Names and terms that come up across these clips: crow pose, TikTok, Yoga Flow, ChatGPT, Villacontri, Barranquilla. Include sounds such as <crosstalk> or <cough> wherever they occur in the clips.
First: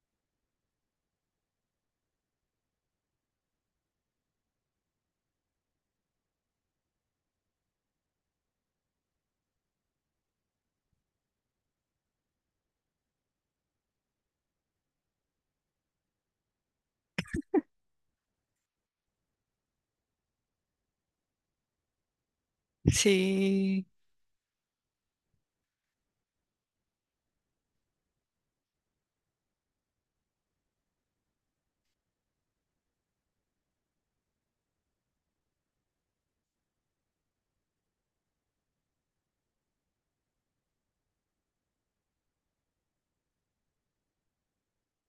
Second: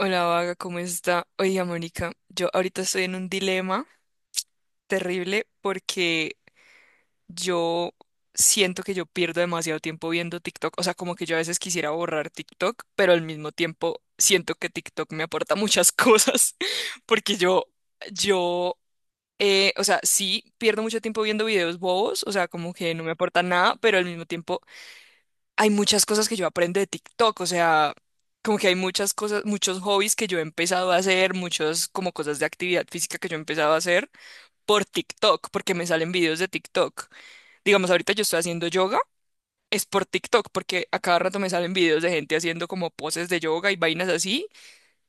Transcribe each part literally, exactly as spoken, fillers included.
Hola, Vaga, ¿cómo está? Oiga, Mónica, yo ahorita estoy en un dilema terrible porque yo siento que yo pierdo demasiado tiempo viendo TikTok. O sea, como que yo a veces quisiera borrar TikTok, pero al mismo tiempo siento que TikTok me aporta muchas cosas <laughs> porque yo, yo, eh, o sea, sí pierdo mucho tiempo viendo videos bobos, o sea, como que no me aportan nada, Sí. pero al mismo tiempo hay muchas cosas que yo aprendo de TikTok, o sea, como que hay muchas cosas, muchos hobbies que yo he empezado a hacer, muchos como cosas de actividad física que yo he empezado a hacer por TikTok, porque me salen videos de TikTok. Digamos, ahorita yo estoy haciendo yoga, es por TikTok, porque a cada rato me salen videos de gente haciendo como poses de yoga y vainas así,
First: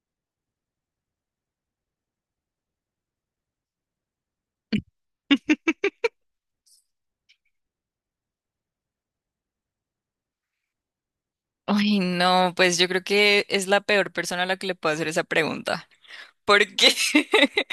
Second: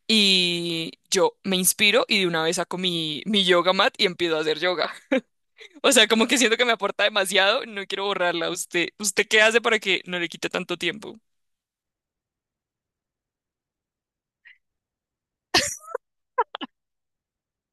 y yo me inspiro y de una vez saco mi, mi yoga mat y empiezo a hacer yoga. <laughs> O sea, como que siento que me aporta demasiado, no quiero borrarla. ¿Usted, usted qué hace para que no le quite tanto tiempo? Ay, no, pues yo creo que es la peor persona a la que le puedo hacer esa pregunta. ¿Por qué? <laughs>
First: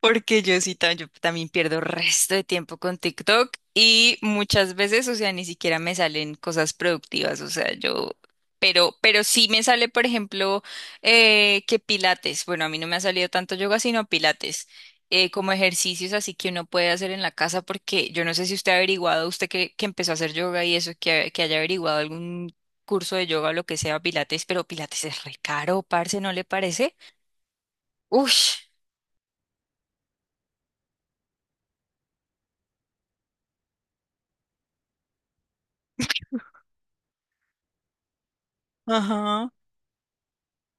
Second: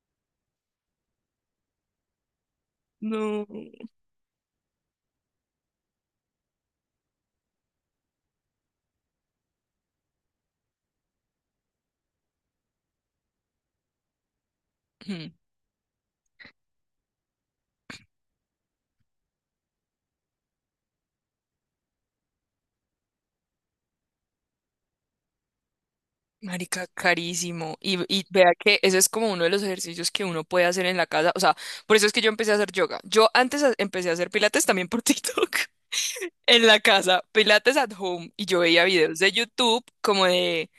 Porque yo sí tam- yo también pierdo resto de tiempo con No. TikTok y muchas veces, o sea, ni siquiera me salen cosas productivas, o sea, yo, pero, pero sí me sale, por ejemplo, eh, que pilates, bueno, a mí no me ha salido tanto yoga, sino pilates, eh, Ujú. como ejercicios así que uno puede hacer en la casa, porque yo no sé si usted ha averiguado, usted que, que empezó a hacer yoga y eso, que, que haya averiguado algún curso de yoga o lo que sea, pilates, pero pilates es re caro, parce, ¿no le Marica, parece? carísimo. Y, y vea Ush. que ese es como uno de los ejercicios que uno puede hacer en la casa. O sea, por eso es que yo empecé a hacer yoga. Yo antes a- empecé a hacer pilates también por <laughs> TikTok en la casa, pilates at home. Y yo veía videos de Ajá. YouTube como de,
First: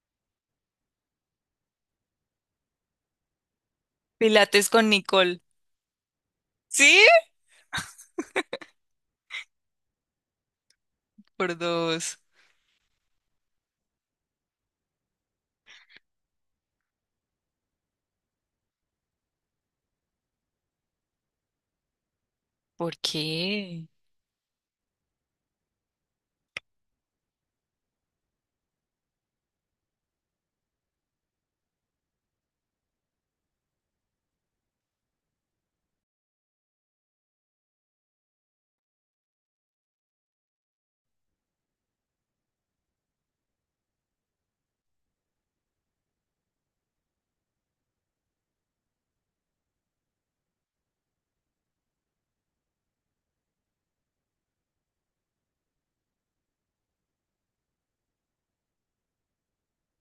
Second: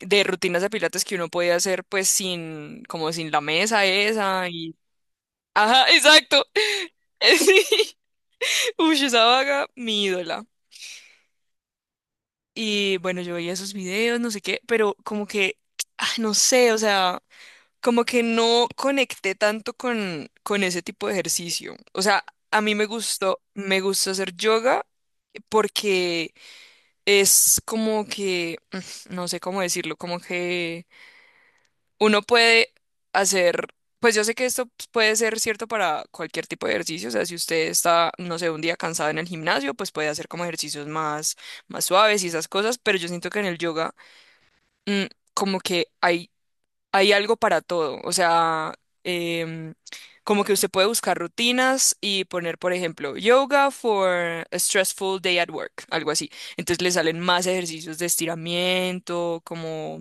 de rutinas de pilates que uno podía hacer pues sin, como sin la mesa esa Pilates y. con Nicole. Ajá, exacto. ¿Sí? <laughs> Sí. Uy, esa vaga, mi ídola. Por dos. Y bueno, yo veía esos videos, no sé qué, pero como que, ah, no sé, o sea. Como que no conecté tanto con, con ese tipo de ejercicio. O sea, a mí me ¿Por gustó, me qué? gusta hacer yoga porque es como que, <laughs> mm, no sé cómo decirlo, como que uno puede hacer, pues yo sé que esto pues, puede ser cierto para cualquier tipo de ejercicio, o sea, si usted está, no sé, un día cansado en el gimnasio, pues puede hacer como ejercicios más, más suaves y esas cosas, pero yo siento que en el yoga, mm, como que hay hay algo para todo. O sea, em, como que usted puede buscar rutinas y poner, por ejemplo, yoga for a stressful day at work, algo así. Entonces le salen más ejercicios de estiramiento, como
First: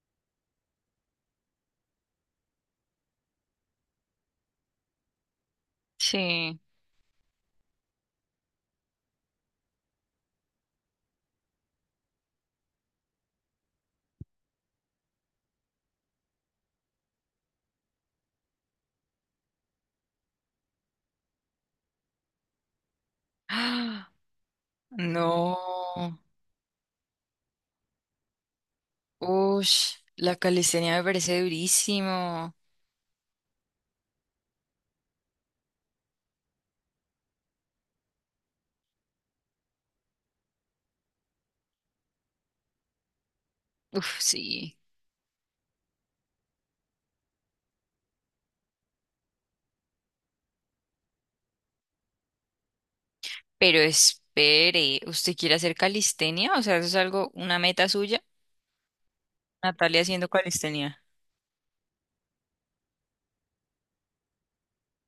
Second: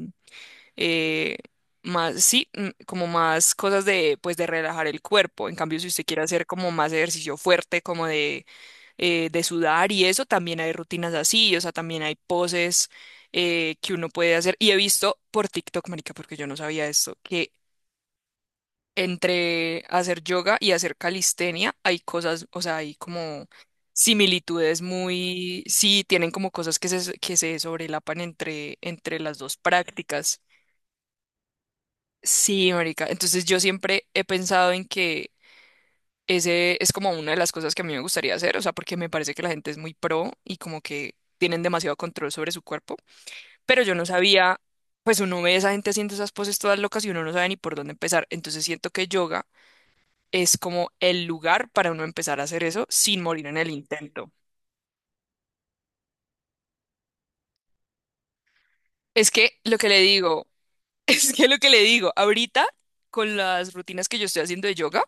eh, más, sí, mm, como más cosas de, pues, de relajar el cuerpo. En cambio, si usted quiere hacer Sí. como más ejercicio fuerte, como de eh, de sudar y eso, también hay rutinas así, o sea, también hay poses eh, que uno puede hacer. Y he visto por TikTok, marica, porque yo no sabía esto, que entre hacer yoga y hacer calistenia hay cosas, o sea, hay como ¡Ah! similitudes No. muy, sí, tienen como cosas que se, que se sobrelapan entre, entre las dos Ush, la prácticas. calistenia me parece durísimo. Sí, marica. Entonces yo siempre he pensado en que ese es como una de las cosas que a mí me gustaría hacer, o sea, porque me parece que la gente es muy pro y como que tienen demasiado control sobre su cuerpo, pero yo no Uf, sabía, sí. pues uno ve a esa gente haciendo esas poses todas locas y uno no sabe ni por dónde empezar, entonces siento que yoga es como el lugar para uno empezar a hacer eso sin morir en el Pero intento. espere, ¿usted quiere hacer calistenia? O sea, ¿eso es algo, una meta suya? Es que lo que le Natalia haciendo digo, calistenia. <laughs> es que lo que le digo, ahorita con las rutinas que yo estoy haciendo de yoga,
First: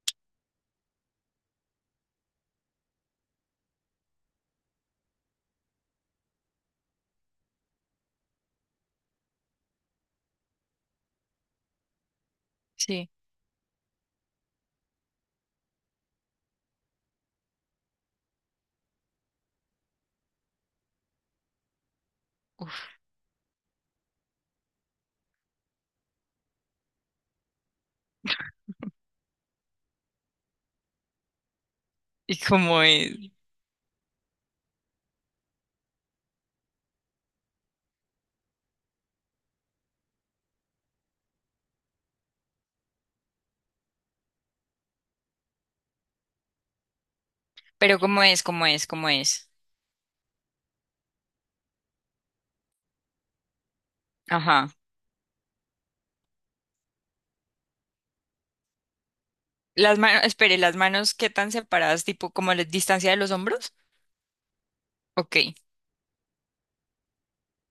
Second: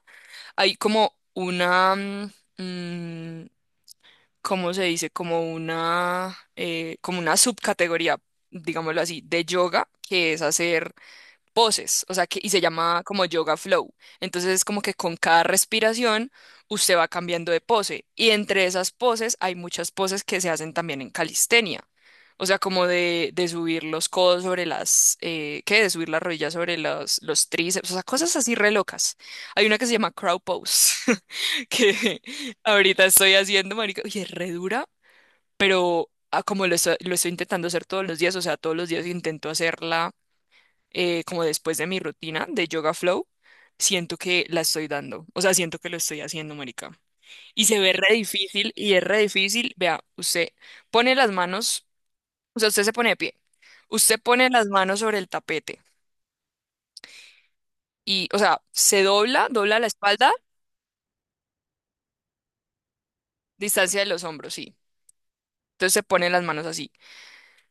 hay como una, mm, ¿cómo se dice? Como una, eh, como una subcategoría, digámoslo así, de yoga, que es hacer poses, o sea, que, y se llama Sí. como yoga flow. Entonces es como que con cada respiración usted va cambiando de pose y entre esas poses hay muchas poses que se hacen también en calistenia. O sea, como Uf. de, de subir los codos sobre las, eh, ¿qué? De subir las rodillas sobre los, los tríceps, o sea, cosas así re locas. Hay una que se llama crow pose, <laughs> que ¿Y cómo ahorita es? estoy haciendo, marica, y es re dura, pero ah, como lo estoy, lo estoy intentando hacer todos los días, o sea, todos los días intento hacerla eh, como después de mi rutina de Yoga Flow, siento que la estoy dando. O sea, siento que lo estoy haciendo, marica. Y se ve Pero re ¿cómo es? ¿Cómo difícil, es? y es ¿Cómo re es? difícil. Vea, usted pone las manos, o sea, usted se pone de pie. Usted pone las Ajá. manos sobre el tapete y, o sea, se dobla, dobla la Las manos, espalda, espere, las manos ¿qué tan separadas, tipo como la distancia de los hombros? distancia de los hombros, sí. Ok. Entonces se pone las manos así.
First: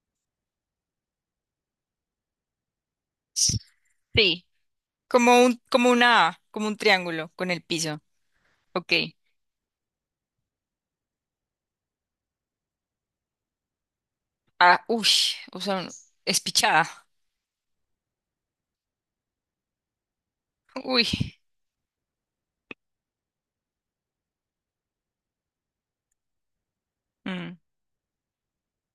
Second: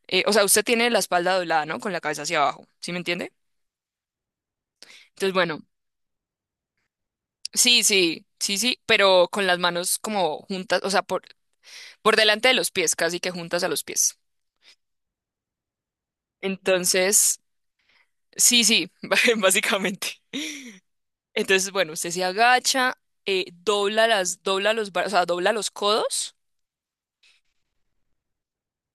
Eh, o sea, usted tiene la espalda doblada, ¿no? Con la cabeza hacia abajo, ¿sí me entiende? Sí. Entonces, Como bueno, un, como una A, como un triángulo con el sí, piso. sí, sí, sí, Ok. pero con las manos como juntas, o sea, por- por delante de los pies, casi que juntas a los pies. Ah, uy, o sea, un- espichada. Entonces, sí, sí, <laughs> básicamente. <laughs> Uy, Entonces, bueno, usted se agacha, eh, dobla las, dobla los, bra- o sea, dobla los codos mm,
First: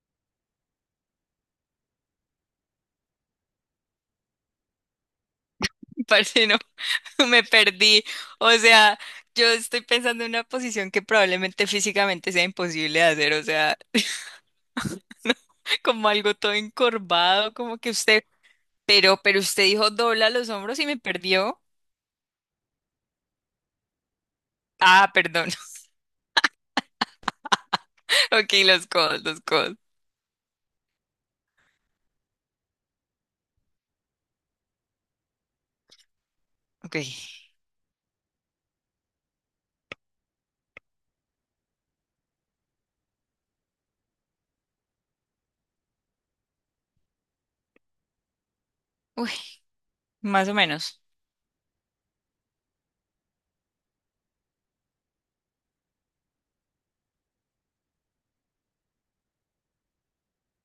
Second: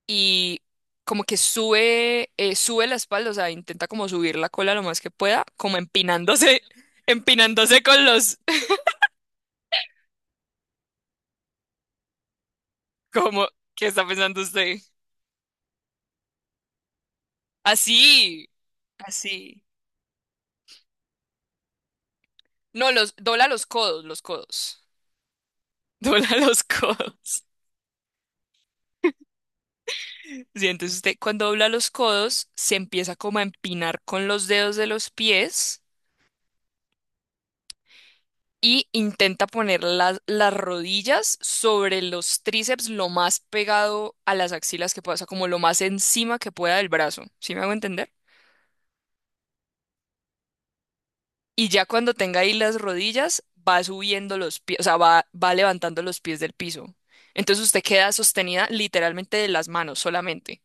y como que sube, eh, sube la espalda, o sea, intenta como subir la cola lo más que pueda, como parce, no, empinándose, <laughs> <laughs> me empinándose perdí. con los, O sea, yo estoy pensando en una posición que probablemente físicamente sea imposible de <laughs> hacer, o como, sea, ¿qué está pensando usted? <laughs> no, como algo todo encorvado, como que usted, Así, pero, pero así. usted dijo dobla los hombros y me perdió. No, los, dobla los codos, los codos. Ah, perdón. <laughs> <laughs> Dobla los codos. Ok, los codos, los codos. Sí, entonces usted cuando dobla los codos se empieza como a empinar con los dedos de los pies Ok. y intenta poner las, las rodillas sobre los tríceps lo más pegado a las axilas que pueda, o sea, como lo más encima que pueda del brazo. ¿Sí me hago entender? Uy, más o menos. Y ya cuando tenga ahí las rodillas va subiendo los pies, o sea, va, va levantando los pies del piso. Entonces usted queda sostenida literalmente de las manos solamente,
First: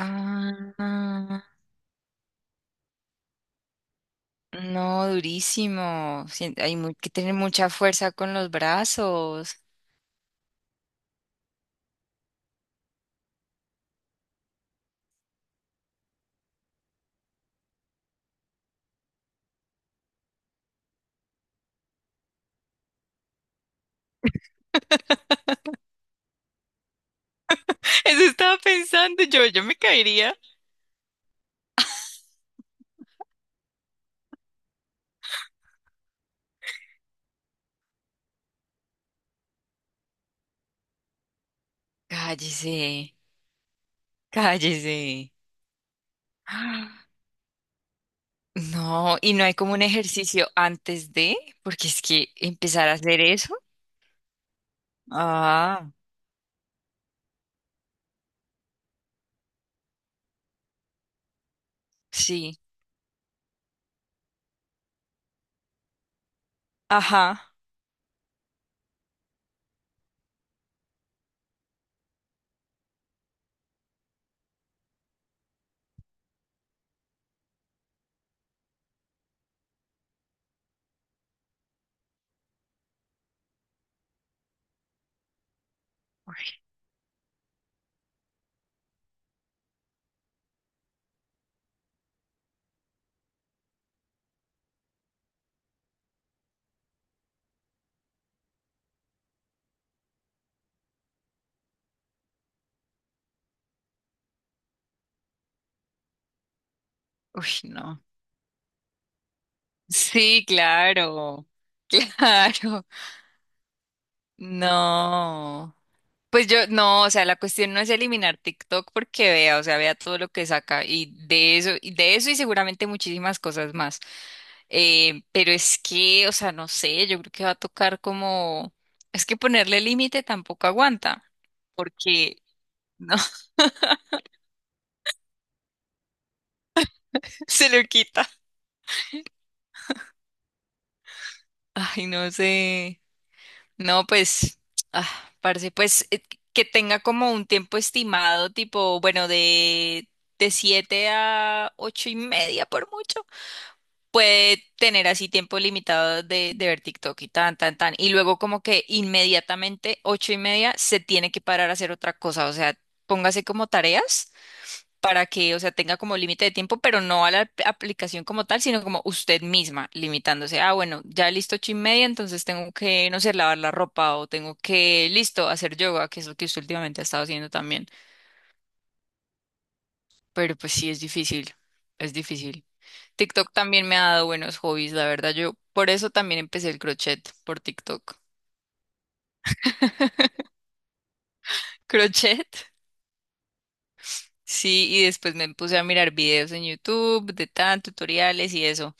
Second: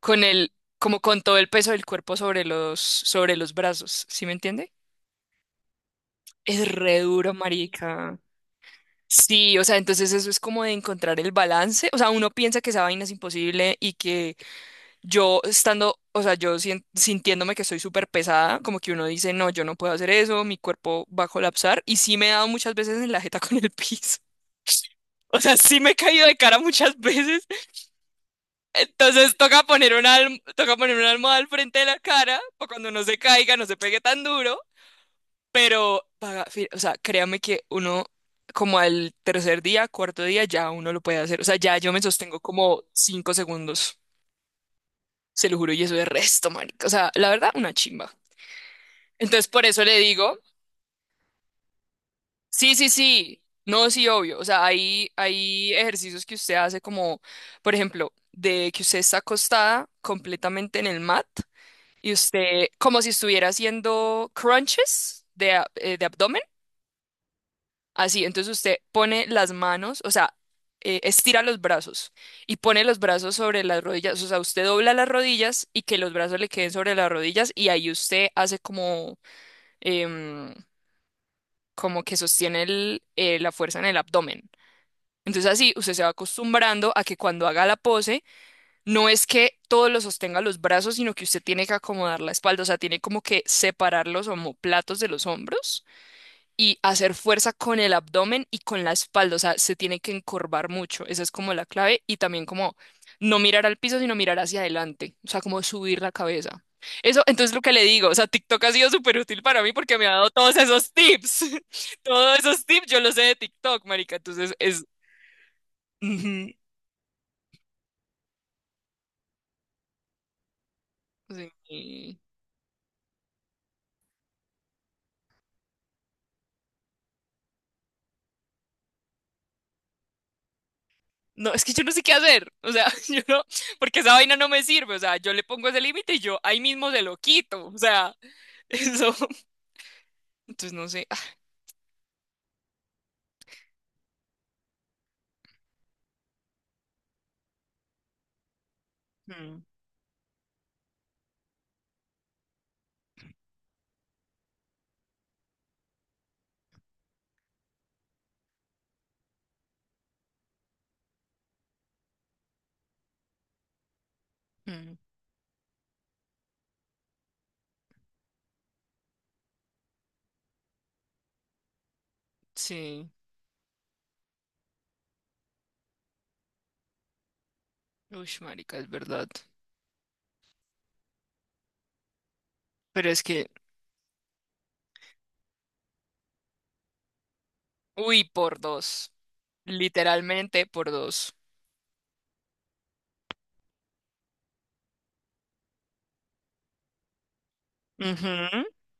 con el, como con todo el peso del cuerpo sobre los, sobre los brazos. ¿Sí me entiende? No, durísimo. Sien- Es Hay mu- re que tener duro, mucha fuerza marica. con los brazos. Sí, o sea, entonces eso es como de encontrar el balance. O sea, uno piensa que esa vaina es imposible y que yo estando, o sea, yo sien- sintiéndome que estoy súper pesada, como que uno dice, no, yo no puedo hacer eso, mi cuerpo va a colapsar. Y sí me he dado muchas veces en la jeta <laughs> con el piso. <laughs> O sea, sí me he caído de cara muchas veces. <laughs> Eso estaba pensando Entonces yo, toca yo me poner una, caería. alm- toca poner una almohada al frente de la cara para cuando no se caiga, no se pegue tan duro. Pero, paga- fi- o sea, créame que uno, como al tercer día, cuarto día, ya uno lo puede hacer. O sea, ya yo me sostengo como Cállese, cinco segundos, cállese. se lo juro, y eso es resto, <gasps> marica. O Ah, sea, la verdad, una chimba. no, y no Entonces, hay por como un eso le digo, ejercicio antes de, porque es que sí, sí, empezar a hacer sí, eso. no, sí, obvio. O sea, hay, hay Ah, ejercicios que usted hace como, por ejemplo, de que usted está acostada completamente en el mat y sí. usted, como si estuviera haciendo crunches de, ab- eh, de abdomen. Ajá. Así, entonces usted pone las manos, o sea, eh, estira los brazos y pone los brazos sobre las rodillas, o sea, usted dobla las rodillas y que los brazos le queden sobre las rodillas y ahí usted hace como, em, como que sostiene el, eh, la fuerza en el abdomen. Entonces así usted se va acostumbrando a que cuando haga la pose, no es que todo lo sostenga los brazos, sino que usted tiene que acomodar la espalda, o sea, tiene como que separar los omóplatos de los hombros y hacer fuerza con el abdomen y con la espalda, o sea, se tiene que encorvar mucho, esa es como la clave, y también como no mirar al piso, sino mirar hacia adelante, o sea, como subir la cabeza. Eso, Uy, entonces lo que le no. digo, o sea, TikTok ha sido súper útil para mí porque me ha dado Sí, todos esos claro. tips, <laughs> <laughs> todos esos tips Claro. yo los sé de TikTok, marica, entonces es. No. Pues Ujú, yo, no, o sea, la cuestión no es eliminar TikTok porque vea, o sea, vea todo lo que saca y de eso, y de sí. eso y seguramente muchísimas cosas más. Eh, pero es que, o sea, no sé, yo creo que va a tocar como, es que ponerle límite tampoco aguanta No, es que yo no sé qué porque hacer, o sea, <laughs> no, yo no, <laughs> porque esa vaina no me sirve, o sea, yo le pongo ese límite y yo ahí mismo se lo quito, se o lo sea, quita. <laughs> eso, entonces no sé. Ay, no sé. No, pues, ah, parce, pues eh, que tenga como un tiempo estimado, tipo, bueno, de, de siete a ocho y media por mucho. Puede tener así tiempo limitado de, de ver TikTok y tan, tan, tan. Y luego como que inmediatamente, ocho y media, se tiene que parar a hacer otra cosa. O sea, póngase como tareas Mm, para que, o sea, tenga como límite de tiempo, pero no a la ap- aplicación como tal, sino como usted misma limitándose. Ah, bueno, ya listo ocho y media, entonces tengo sí, que, no sé, lavar la ropa o tengo que, listo, hacer yoga, que es lo que usted últimamente ha estado haciendo también. uy, marica, es verdad. Pero pues sí, es difícil, es difícil. Pero es que, TikTok también me ha dado buenos hobbies, la verdad. Yo por eso también empecé el crochet por TikTok. uy, <laughs> por dos. Literalmente por dos. ¿Crochet? Sí, y después me puse a mirar videos en YouTube de tan tutoriales Ujú. y eso.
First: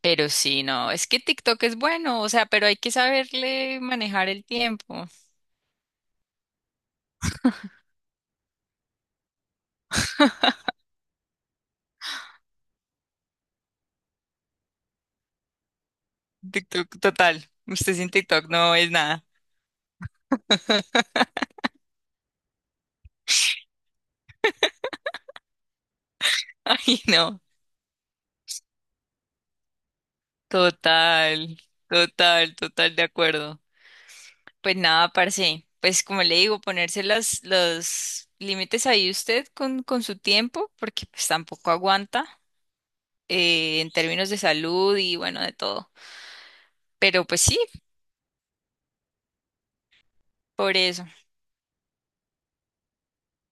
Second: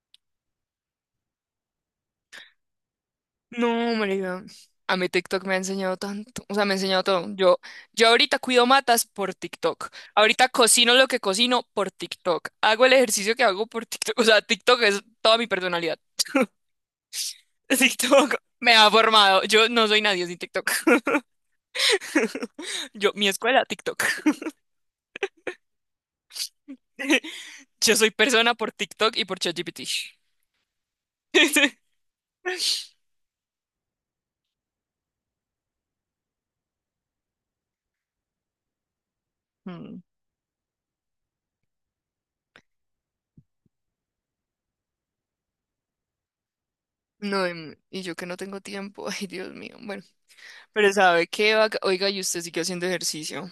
Pero sí, no, es que TikTok es bueno, o sea, pero hay que saberle No, manejar marica. el A mí tiempo. TikTok me ha enseñado tanto. O sea, me ha enseñado todo. Yo, yo ahorita cuido matas por TikTok. Ahorita cocino lo que cocino por TikTok. Hago el ejercicio que hago por TikTok. O sea, TikTok es toda mi personalidad. <laughs> TikTok total. Usted sin TikTok TikTok me no ha es nada. formado. Yo no soy nadie sin TikTok. <laughs> <laughs> Yo, mi escuela, TikTok. Ay, <laughs> no. Yo soy persona por TikTok y por ChatGPT. Total, total, total de acuerdo. Pues nada, parce. Pues como le digo, ponerse las, los límites ahí usted con, Mm, con su tiempo, porque pues tampoco aguanta eh, en términos de salud y bueno, de todo. Pero pues No, sí, em, y yo que no tengo tiempo, <laughs> ay Dios mío, bueno, por pero eso. ¿sabe qué, vaga? Oiga, y usted sigue haciendo ejercicio.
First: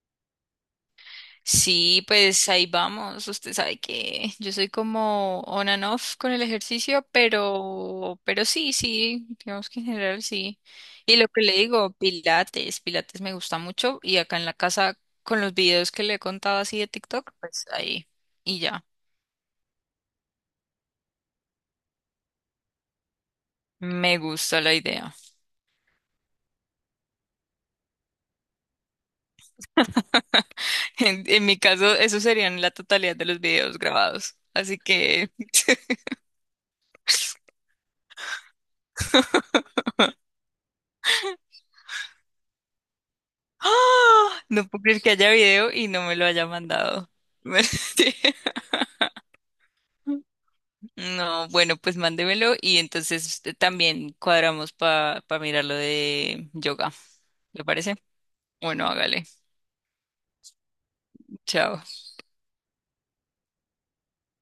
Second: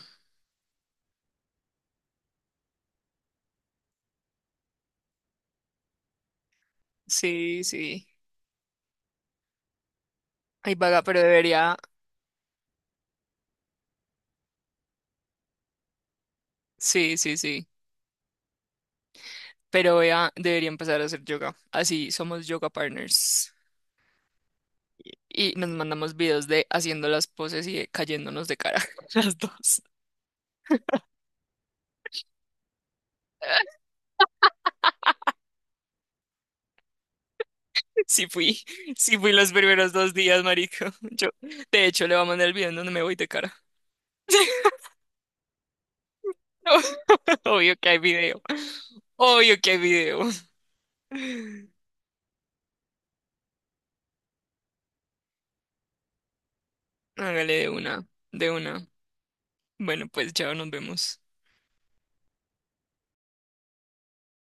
Sí, pues ahí vamos. Usted sabe que yo soy como on and off con el ejercicio, Sí, sí. pero, pero sí, sí, digamos que en general sí. Ay, vaga, Y pero lo que le debería, digo, Pilates, Pilates me gusta mucho y acá en la casa con los videos que le he contado así de sí, TikTok, sí, pues sí, ahí y ya. pero vea, debería empezar a hacer yoga. Así somos yoga partners. Me gusta la idea. Y nos mandamos videos de haciendo las poses y de cayéndonos de cara, <laughs> las dos. <laughs> En, en mi caso, eso serían la totalidad de los videos grabados. Así que <laughs> Sí fui, sí fui los primeros dos días, marico. <laughs> Yo, de hecho, le voy a mandar el video en donde me voy de cara. ¡Ah! No <laughs> puedo creer que haya video y no me lo haya mandado. Obvio <laughs> que hay Sí. video, obvio que hay video. No, bueno, pues mándemelo y entonces eh, también cuadramos para mirar lo de yoga. Hágale ¿Le de parece? una, de una. Bueno, hágale. Bueno, pues ya nos vemos. Chao.